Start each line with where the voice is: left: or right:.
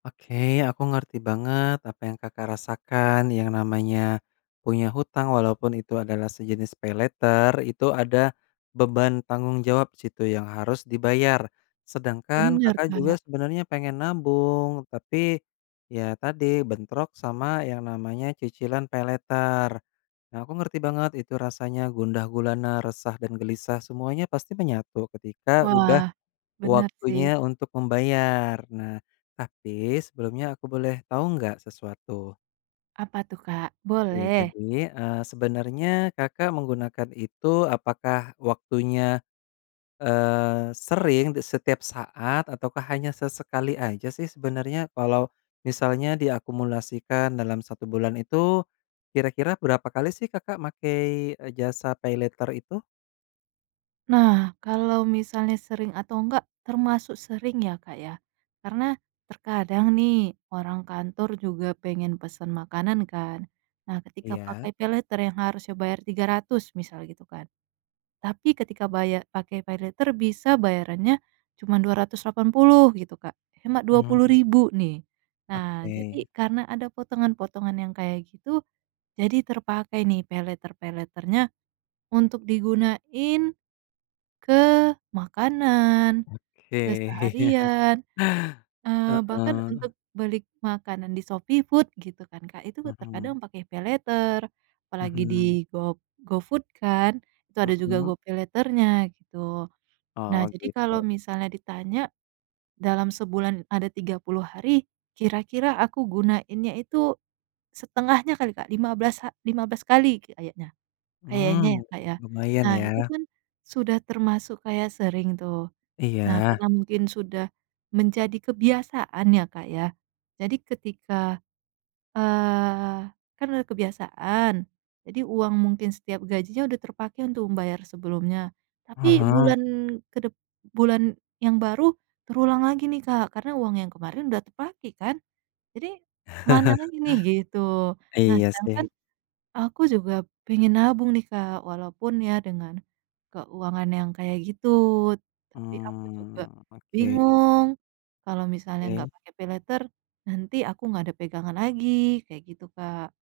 left: Oke, aku ngerti banget apa yang Kakak rasakan, yang namanya punya hutang walaupun itu adalah sejenis paylater, itu ada beban tanggung jawab situ yang harus dibayar. Sedangkan
right: Bener
left: Kakak juga
right: Kak.
left: sebenarnya pengen nabung tapi, ya tadi bentrok sama yang namanya cicilan paylater. Nah aku ngerti banget itu rasanya gundah gulana, resah, dan gelisah semuanya pasti menyatu ketika udah
right: Wah, benar sih.
left: waktunya untuk membayar, nah tapi sebelumnya aku boleh tahu enggak sesuatu?
right: Apa tuh Kak?
left: Ya
right: Boleh.
left: jadi, eee, sebenarnya Kakak menggunakan itu apakah waktunya, eee, sering di setiap saat, ataukah hanya sesekali aja sih sebenarnya, kalau misalnya diakumulasikan dalam 1 bulan itu kira-kira berapa kali sih Kakak makai jasa paylater itu?
right: Nah kalau misalnya sering atau enggak, termasuk sering ya, Kak, ya, karena terkadang nih orang kantor juga pengen pesen makanan kan. Nah ketika pakai
left: Iya.
right: paylater yang harusnya bayar Rp300.000 misal gitu kan, tapi ketika bayar pakai paylater bisa bayarannya cuman Rp280.000 gitu Kak, hemat dua puluh
left: Mhm.
right: ribu nih. Nah jadi
left: Oke.
right: karena ada potongan-potongan yang kayak gitu, jadi terpakai nih paylater-paylater-nya untuk digunain ke makanan,
left: Oke.
right: keseharian, eee, bahkan
left: Heeh.
right: untuk beli makanan di Shopee Food gitu kan Kak, itu
left: Mhm.
right: terkadang pakai paylater, apalagi di
left: Mhm.
right: go GoFood kan, itu ada juga
left: Mhm.
right: GoPay Later-nya gitu, nah
left: Oh
right: jadi kalau
left: gitu.
right: misalnya ditanya dalam sebulan ada 30 hari kira-kira aku gunainnya itu setengahnya kali Kak, lima belas ha lima belas kali kayaknya. Kayaknya ya
left: Mmm,
right: Kak ya.
left: lumayan
right: Nah itu
left: ya.
right: kan sudah termasuk kayak sering tuh, nah
left: Iya.
right: karena mungkin sudah menjadi kebiasaan ya Kak ya, jadi ketika, eee, kan udah kebiasaan, jadi uang mungkin setiap gajinya udah terpakai untuk membayar sebelumnya,
left: Ah
right: tapi
left: hah.
right: bulan kedep bulan yang baru terulang lagi nih Kak, karena uang yang kemarin udah terpakai kan, jadi "Mana lagi nih?" Gitu. Nah
left: Iya
right: sedangkan
left: sih.
right: aku juga pengen nabung nih Kak, walaupun ya dengan keuangan yang kayak gitu, tapi aku juga
left: Mmm, oke.
right: bingung kalau misalnya enggak
left: Oke.
right: pakai paylater nanti aku nggak ada pegangan lagi, kayak gitu Kak.